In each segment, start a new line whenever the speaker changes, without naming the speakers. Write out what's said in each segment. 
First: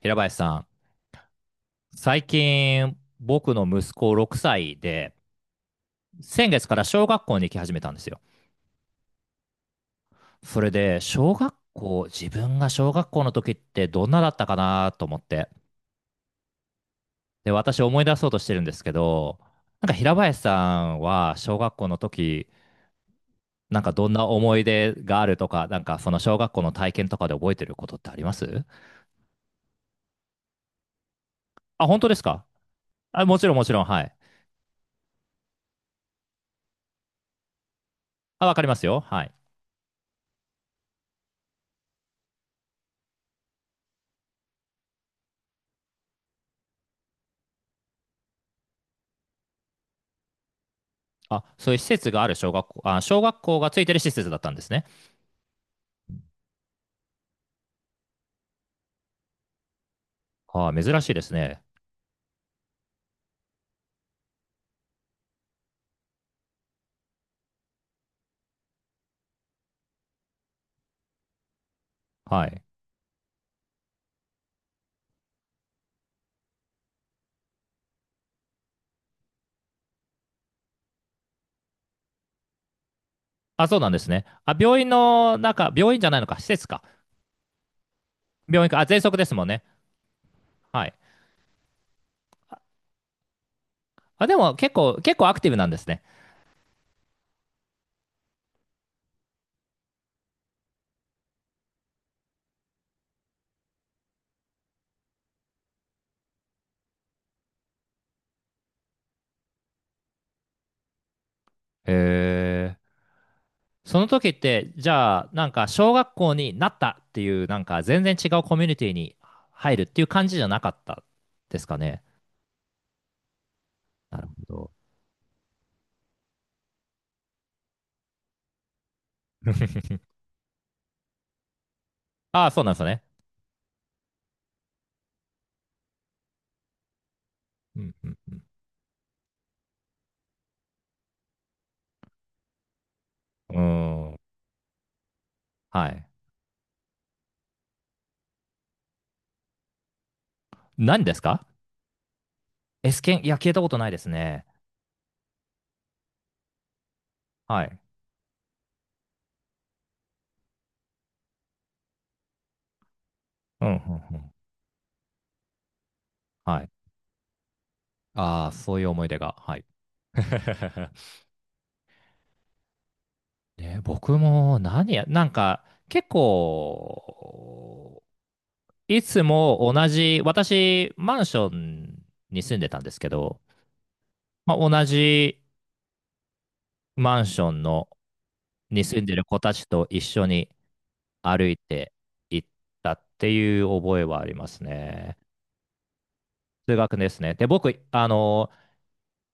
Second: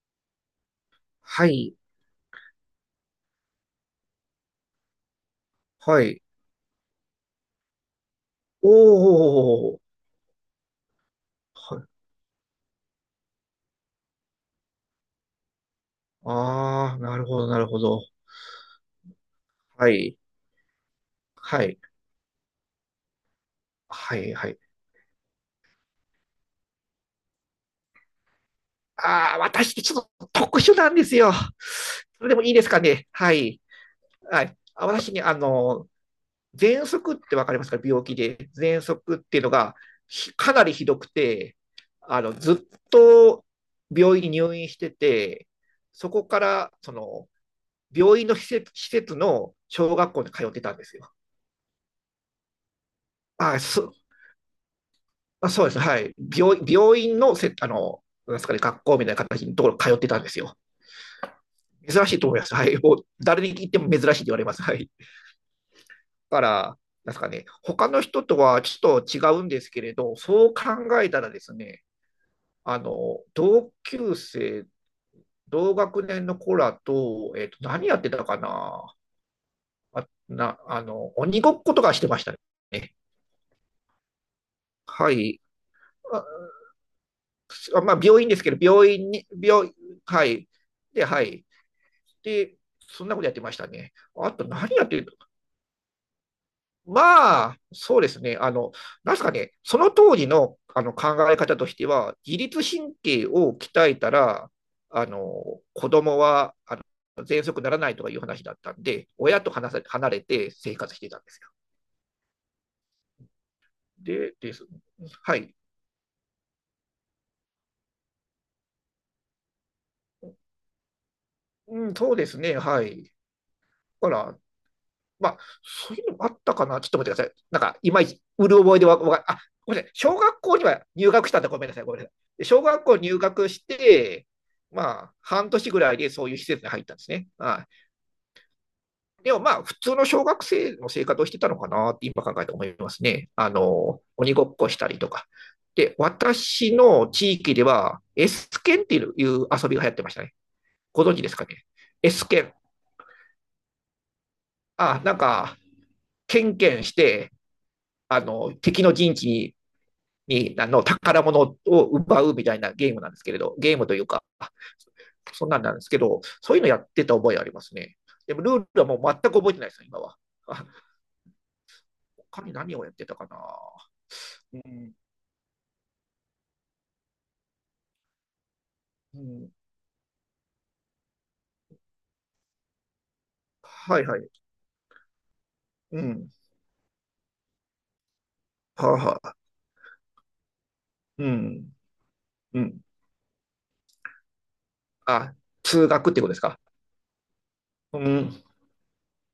平林さん、
はい、
最近僕の息子6歳で、
はい。
先月から小学校に行き始めたんですよ。
おー、
それで、小学
はい。
校、自分が小学校の時ってどんなだったかなと思って。
あー、なるほど、
で、
なるほ
私
ど。
思い出そうとしてるんですけど、なん
は
か平
い、
林さんは小
は
学
い、
校の時、なんかどん
は
な
い、は
思
い。
い出があるとか、なんかその小学校の体験とかで覚えてることってあります？
あー、私ってちょっと特殊なんですよ。
あ、本当です
それでも
か？
いいですかね。
あ、
は
もちろん
い、
もちろん、はい。
はい。あ、私ね、喘息ってわかりますか？病気
あ、
で。
わかりま
喘
すよ。
息っ
はい。
ていうのがなりひどくて、ずっと病院に入院してて、そこから、病院の施設、施設の小学校に通ってたんですよ。
あ、そういう施設がある小学校、あ、小学
あ、
校がついて
そ
る施設だったんですね。
あ、そうですね。はい。病院なんですかね、学校みたいな形のところ通ってたんですよ。
はあ、珍しいですね。
珍しいと思います。はい。もう、誰に聞いても珍しいって言われます。はい。だから、なんですかね、他の人とはちょっと違うんですけれど、そう考えたらですね、
はい。
同級生、同学年の子らと、何やってたかな。鬼ごっことかしてましたね。
あ、そうなんですね。あ、病院
は
の
い。
中、病院じゃないのか、施設か。
あ、まあ、病院ですけど、
病院か。あ、
病
喘
院
息で
に、
すもんね。
病、はい。
はい。
で、はい。で、そんなことやってましたね。
あ、
あ
で
と
も結
何やって
構、
るの？
結構アクティブなんですね。
まあ、そうですね。あの、なんすかね、その当時のあの考え方としては、自律神経を鍛えたら、子供は、喘息ならないとかいう話だったんで、親と離れて生活してたんですよ。
へえ。その時
で、
っ
です。
て、じゃあ、
は
なん
い。
か、小学校になったっていう、なんか、全然違うコミュニティに入るっていう感じじゃなかったですか
うん、
ね。
そうですね。はい。だか
なるほ
ら、
ど。
まあ、そういうのもあったかな。ちょっと待ってください。なんか、いまいち、うる覚えでわ、わかんないあ、ごめんなさい。小学校には入学したんだ。ごめんなさい。ごめんなさい。
ああ、そ
小
うなんです
学校
ね。
入学して、まあ、半年ぐらいでそういう施設に入ったんですね。はい。
うん、うん、
でもまあ、普通の小学生の生活をしてたのかなって今考えて思いますね。あ
う
の、
ん。うーん。
鬼ごっこしたりとか。
は
で、
い。
私の地域では、S 剣っていう遊びが流行ってましたね。
何
ご
で
存
す
知ですか
か
ね。S 剣。
?S 剣、いや、聞いたことないですね。
あ、なんか、ケンケンして、
はい。
あの、敵の陣地に、あの、宝物を奪うみたいなゲームなんですけれど、
うん、うん、
ゲームという
う
か、
ん。
そんなんなんですけど、そうい
は
うの
い。
やってた覚えありますね。でも、
あ
ル
あ、
ー
そう
ル
い
は
う
もう
思い
全
出
く
が。
覚え
は
て
い。
ないですよ、今は。あ、他に何をやってたか
ね、
な。
僕
う
も何
ん、
や、なんか結構、い
う
つ
ん、
も同じ、私、マンションに住んでたんですけど、
はいはい。
まあ、同じ
うん。
マンションのに
はあ、
住んで
は
る
あ、
子たちと一緒に
う
歩い
ん、
て行っ
うん。
たっていう覚えはありますね。
あ、通学ってことですか？
通学ですね。で、僕、
うん。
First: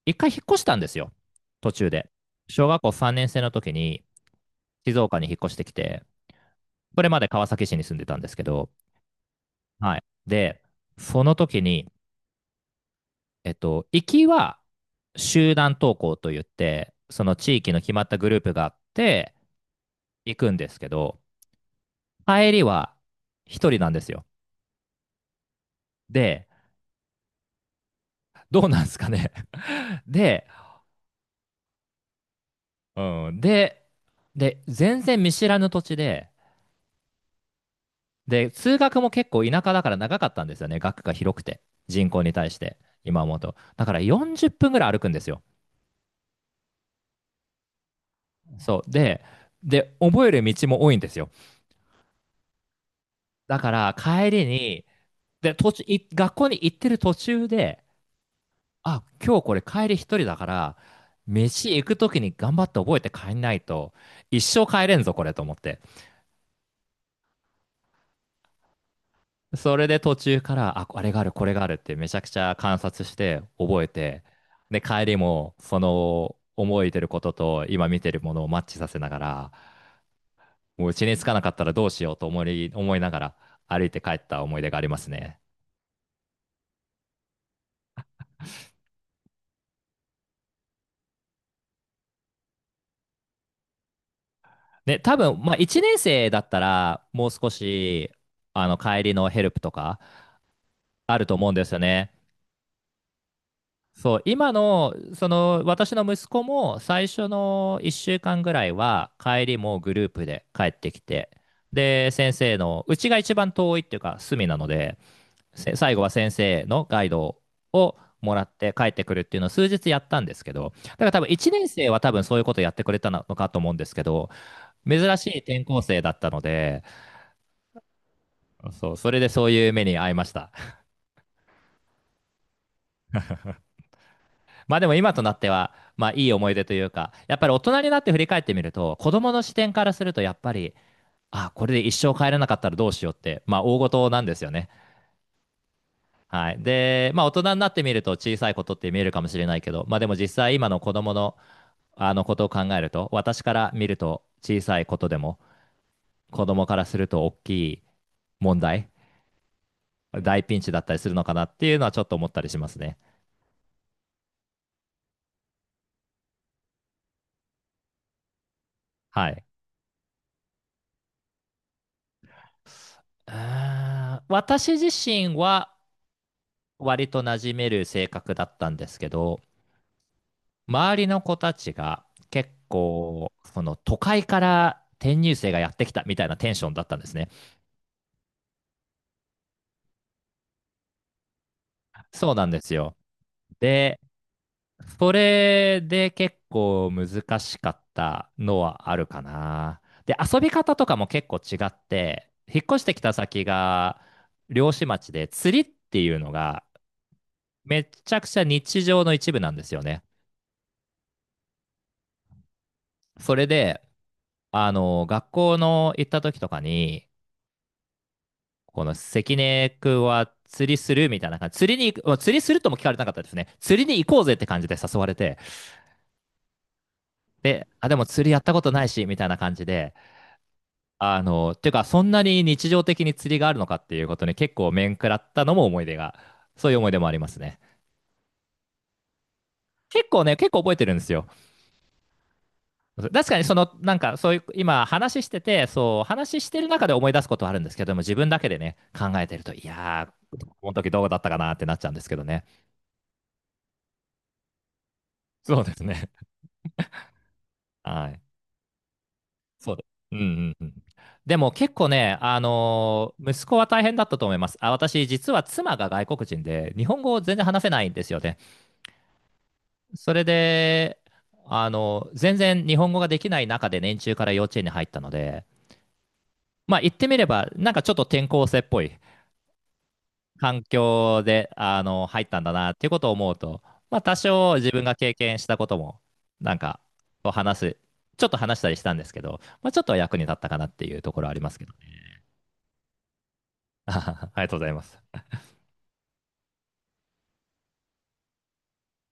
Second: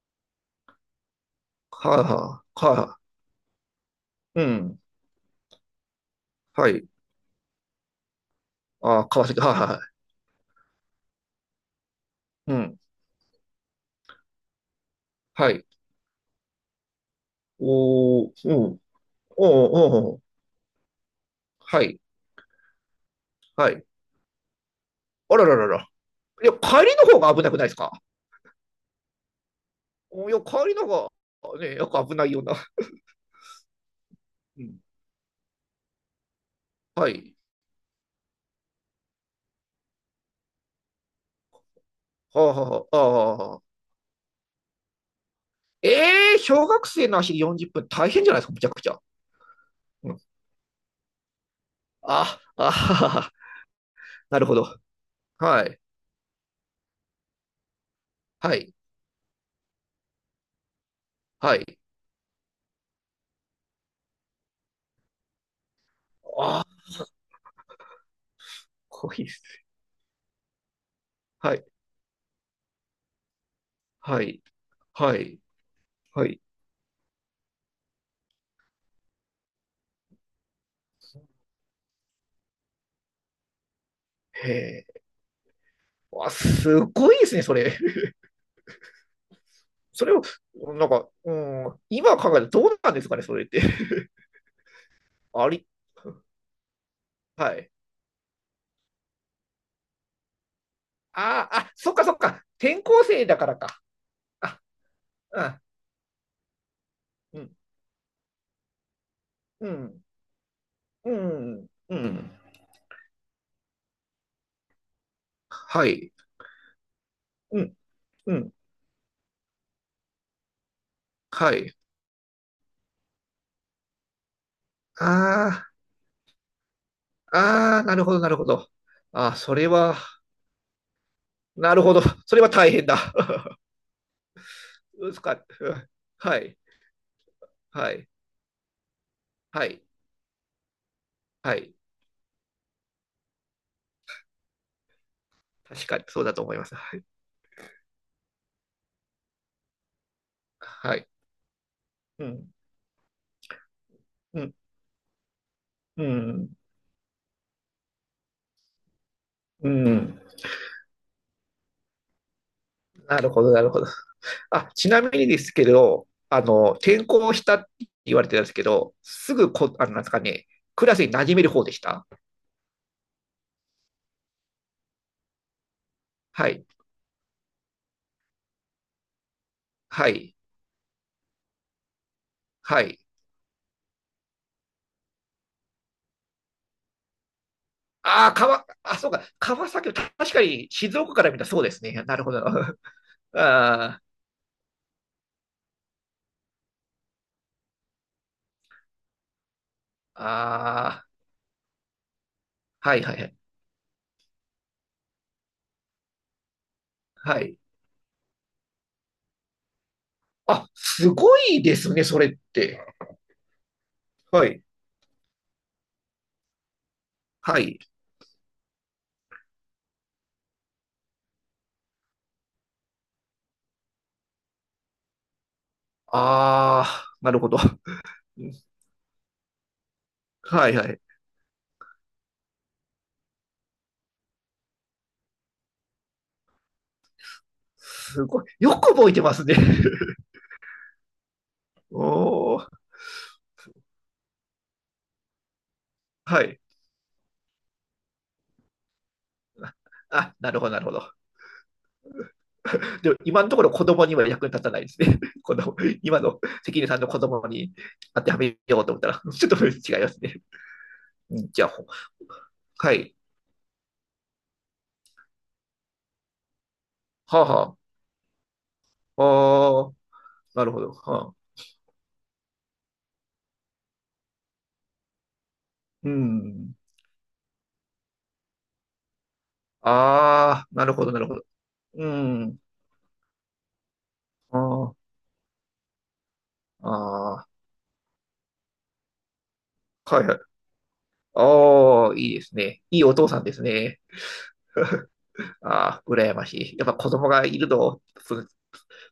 一回引っ越したんですよ。途中
はあ、
で。
はあ、
小
は
学校
あ、
3年生の時に
うん。
静岡に引っ越してきて、
はい。
それまで川崎市に住んでたんですけど、
あ、川崎、はあ、はあ、
はい。で、その時に、
うん。
行きは
は
集
い。
団登校といって、その地域の決まった
お
グ
ー、
ループ
うん。
があ
お
っ
ー、
て
おー、おー
行くんですけど、
はい。
帰りは
は
一人
い。
なんですよ。
あらららら。
で、
いや、帰りの方が危なくないですか？
どうなんですかね。
いや、
で、
帰りの方が、ね、よく危ないような。
うん、で、で、
うん
全然見知らぬ土地で、
はい。
で、通学も結構田舎だから長かったんですよね。学区が広くて、人口に
はあ、
対して、
はあ、は
今思
あ、
うと。
は
だから40分ぐらい歩くんですよ。
えー小学生の足40分大変じゃないですか、むちゃく
そ
ち
う。
ゃ。
で、で、
うん。
覚える道も多いんですよ。
あ、あはは、
だから帰
なる
り
ほど。
に、で、
は
途
い。
中、い学校に行ってる途中で、
はい。
あ、今日これ帰り一人だから、
は
飯
い。
行く時に頑張って覚えて帰んないと、一生帰れんぞ、これと思って。
あ、こいですね。
それで途中から、あ、あれがある、こ
は
れが
い。
あるってめちゃくちゃ観察して覚え
は
て、
い。
で、帰り
はい。
も、そ
は
の、
い。
思いてることと今見てるものをマッチさせながら、もう家に着かなかったらどうしようと思いながら歩いて帰った
へ
思い出がありま
え。
すね。
わ、すごいですね、それ。それを、なんか、うん、今考えたらどうなんですかね、それって。
ね、多分、
あ
まあ、
り、
1年生だったら、もう
は
少
い。
し、帰りのヘルプとか、あると思
あ
うん
あ、
で
あ、
すよ
そっか
ね。
そっか。転校生だからか。
そう、今
あ、
の、そ
あ、
の、私の息子も、最初
うん、
の1週間ぐらいは、帰り
う
もグ
ん、
ループで帰ってき
う
て、
ん、う
で、
ん。
先生の、うちが一番遠いっていうか、隅なので、せ
は
最後は
い。
先生のガイド
うん、
を
う
もらっ
ん。
て帰ってくるっていうのを数日やったんですけど、だから多分1
は
年
い。
生は多分そういうことやってくれたのかと思うんですけど、珍しい転
あ
校生だったので、
あ、ああ、なるほど、なるほど。
そう、それ
あ
で
あ、
そう
それ
いう目
は、
に遭いました。
なるほど。それは大変だ。
まあでも
う
今
んそっ
となっ
か。
て
う
は、
ん
まあいい
は
思い
い、
出というか、やっぱり大人に
は
なっ
い、
て振り返ってみると、子供の視
は
点
い、
からするとやっぱり、あ、
は
これ
い。
で一生帰れなかったらどうしようって、まあ大事なんですよね。
確かに、そうだと
は
思い
い。
ます。はい。
で、まあ大人になってみると小さいことって見えるかもしれないけど、まあでも実際今の子
はい。
供のあの
う
ことを
ん、
考えると、私から見ると
うん、
小さいことでも、
う
子
ん、
供からすると大きい問題、
うん。
大ピンチだったりするのかなっていうのはちょっと思ったりしますね。
なるほど、なるほど。あ、ちなみにですけど、あの、転校したって言われてたんですけど、
は
す
い。
ぐこ、あの、なんですかね、クラスに馴染める方でした？
あー私自身は
はい、
割と馴染める性格だったんですけど、
はい、
周りの子たちが結
はい。
構、その都会から転入生がやってきたみたいなテンションだったんですね。
ああ、あ、そうか、川崎、確かに静岡から見たらそうですね。なるほ
そう
ど。
な んです
あ
よ。で、
あ、
それで結構難しかったのはあるかな。で、遊び方とか
あ
も
あ、
結構違って、引っ越して
は
き
い
た
はいはい。
先が漁師町で釣りっていうのが
はい。
めちゃくちゃ日常の一部なんですよね。
あ、すごいですね、それって。
それで、
はい、
学校の行った時とかに、
はい。
この関根くんは釣りするみたいな感じ。釣りに行く、釣りするとも聞かれなかったですね。釣りに行こうぜって感じで誘われて。
ああ、なるほど。
で、
は
あ、でも釣りやったことないし、みたいな感じで。
いはい。
あの、ていうか、そんなに日常的に釣りがあるのかっていうことに結構面食らったのも思い出が、そういう思い出もありますね。
すごい。よく覚えてますね。
結構ね、結構覚えてるんですよ。
おー、
確かにその、なんかそういう、今話してて、そう、話
は
し
い。
てる中で思い出すことはあるんですけども、自分だけでね、考えてると、いや
あ、
ー、
なるほ
こ
ど、
の
なる
時
ほ
どう
ど。
だったかなってなっちゃうんですけどね。
でも今のところ子供には役に立たないですね。こ
そうで
の
すね。
今の関根さんの子供に
は
当
い。
てはめようと思ったら、ちょっと
そうです。
違いま
うん
す
う
ね。
んうん。でも
じゃあ、
結構ね、あ
は
の
い。
ー息子は大変だったと思います。あ、私、実は妻が外国人で、日本語を全
は
然
あ、
話せ
は
ないんですよね。
あ。ああ、
それ
なるほど。
で、
はあ、
あの全然日本語ができない中で年中から幼稚園に入ったので、
うん。
まあ言ってみれば、なんかちょっと転校生っぽい環
ああ、なるほど、な
境
るほど。
で、
う
入ったんだ
ん。
なっていうことを思うと、まあ、多少
あ
自分が
あ、
経験したことも、なんか、こう
ああ、
話す、ちょっと話したりしたんですけど、まあ、ちょっとは役
は
に
い
立
は
っ
い。
たかなっていうところはありますけどね。
ああ、いいですね。いいお父さんです ね。
ありがとうございます。
ああ、羨ましい。やっぱ子供がいるの、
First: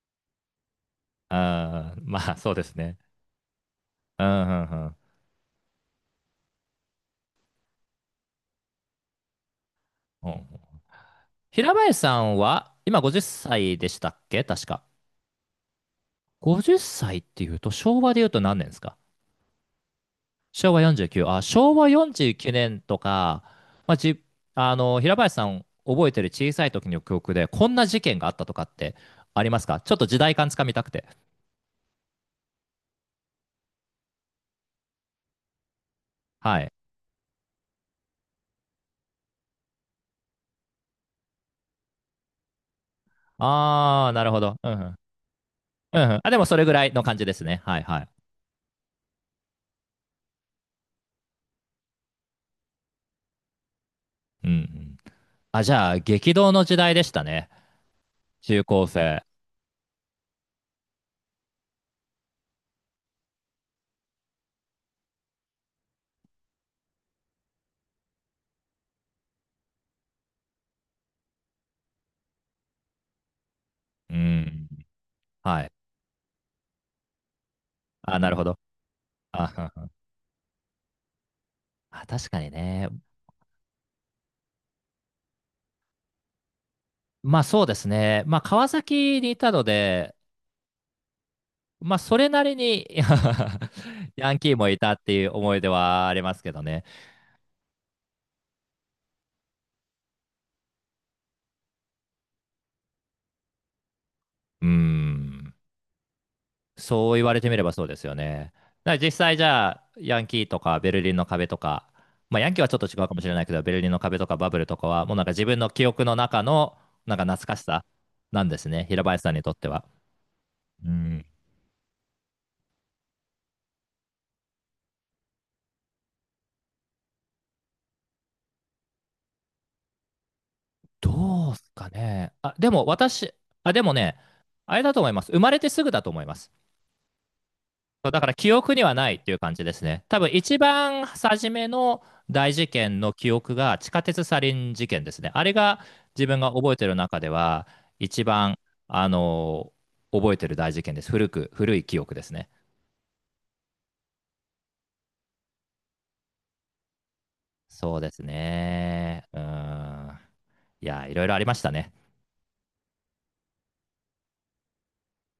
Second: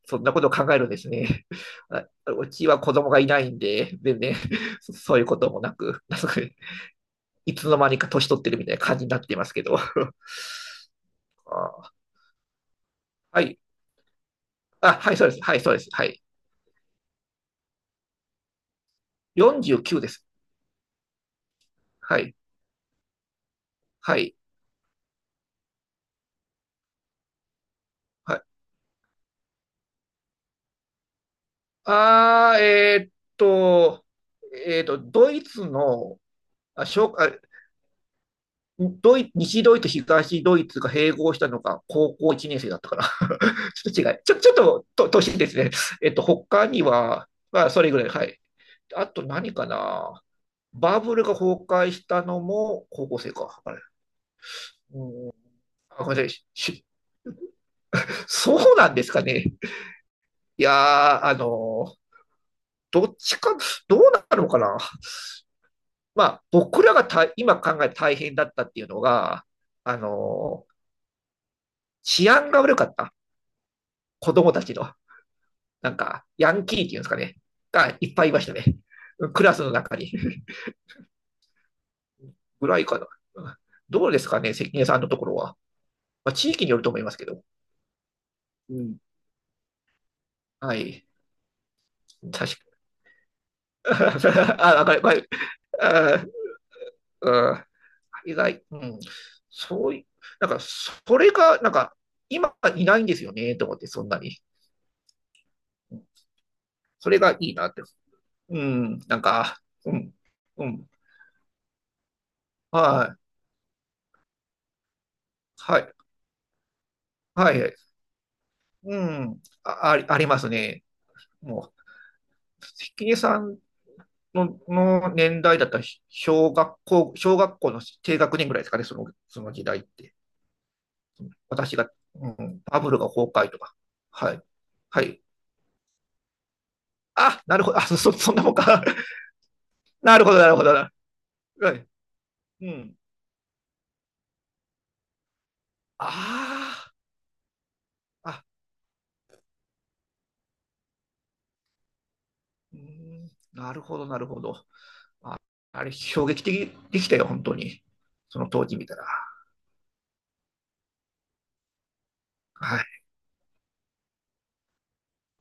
そんなことを考えるんですね。
あー
あ、
まあ、
う
そうで
ち
す
は子
ね。
供がいないんで、全
うん、
然、
うん、うん。
そういうこともなく、なんかいつの間にか年取ってるみたいな感じになってますけど。あ
うん平
あ、
林さんは、今50
はい。
歳でしたっけ確か。
あ、はい、そうです。はい、そうです。はい。
50歳っさいっていうと、昭和で言うと何年ですか？
49です。
昭和49、あ、昭和
は
49
い。
年とか、まあ、
は
じ、
い。
あの、平林さん覚えてる小さい時の記憶で、こんな事件があっ
はい。
たとかってありますか？ちょっと時代感つかみたくて。
ああと、ドイツの、
はい。
あ、小、あ、ドイ、西ドイツ、東ドイツが併合したのが高校1年生だったから ちょっと違
あー、
い。
なるほ
ちょっ
ど。うんうん。
と、と、年ですね。
うんうん。あ、でもそれ
他
ぐ
に
らいの感じ
は、
ですね。
まあ、
は
そ
い
れぐ
は
ら
い。
い。はい。あと何かな。バブルが崩壊したのも高校生か。あれ。
うんうん。
うん。
あ、じゃあ、
あ、ごめんな
激
さい。
動の時代でしたね。
そ
中
う
高
なんですか
生。
ね。いやー、ーどっちか、どうなるのかな。まあ、僕らが今考えて大変だったっていうのが、あのー治安が悪かった。
う
子供た
ん。
ちの。
はい。
なんか、ヤンキーっていうんですかね、がいっ
あ、
ぱ
な
いい
る
ま
ほ
した
ど。
ね。クラスの
あ、
中 に。
あ確かに
ぐらい
ね。
かな。どうですかね、関根さんのところは。まあ、地域によると思いますけ
ま
ど。
あそうですね。まあ川
うん。
崎にいたので、
はい。
まあ、それな
確
り
かに。
に ヤンキー も
あ、
い
わ
た
かる、
っ
わ
て
か
い
る。
う思い出はあり
あ
ますけどね。
うん意外、うん。そういうなんか、それが、なんか、今いないんですよね、と思って、そんなに。
うん。
うんそ
そう
れ
言わ
が
れて
いい
みれ
な
ば
って。
そうですよね。
う
だから
ん、
実
なん
際じ
か、
ゃあ、
うん、
ヤンキーと
う
か
ん。
ベルリンの壁とか、まあ、ヤンキーはちょっと違
は
うかもしれ
い、
ないけど、ベルリンの壁とかバブルとかは、もうなんか自分の
は
記
い、
憶の中の、なんか懐
は
かし
い。
さなんですね。
う
平林さん
ん、
にとって
あ、
は。
ありますね。
うん。
もう、関根さんの、の年代だったら、小学校、小学校の低学年ぐらいですかね、その時代って。
どうす
私
か
が、う
ね。あ、
ん、
で
バ
も
ブルが崩
私、
壊と
あ、
か。
でもね、
はい。
あれだと
は
思い
い。
ます。生まれてすぐだと思います。
あ、なるほど。
そうだか
そ
ら
んなも
記
ん
憶
か。
には ないっていう感じですね。
な
多
る
分
ほど、なる
一
ほど。な
番初め
はい。
の大
う
事
ん。
件の記憶が地下鉄サリン事件ですね。あれが自分が覚え
あ
てる中では一
あ、あ、
番、あの覚えてる大事件です。古い記憶ですね。
うーん、なるほど、なるほど。あれ、衝撃的でしたよ、本当に。
そうです
その当時見たら。
ね。うーん。いや、いろいろありましたね。
はい。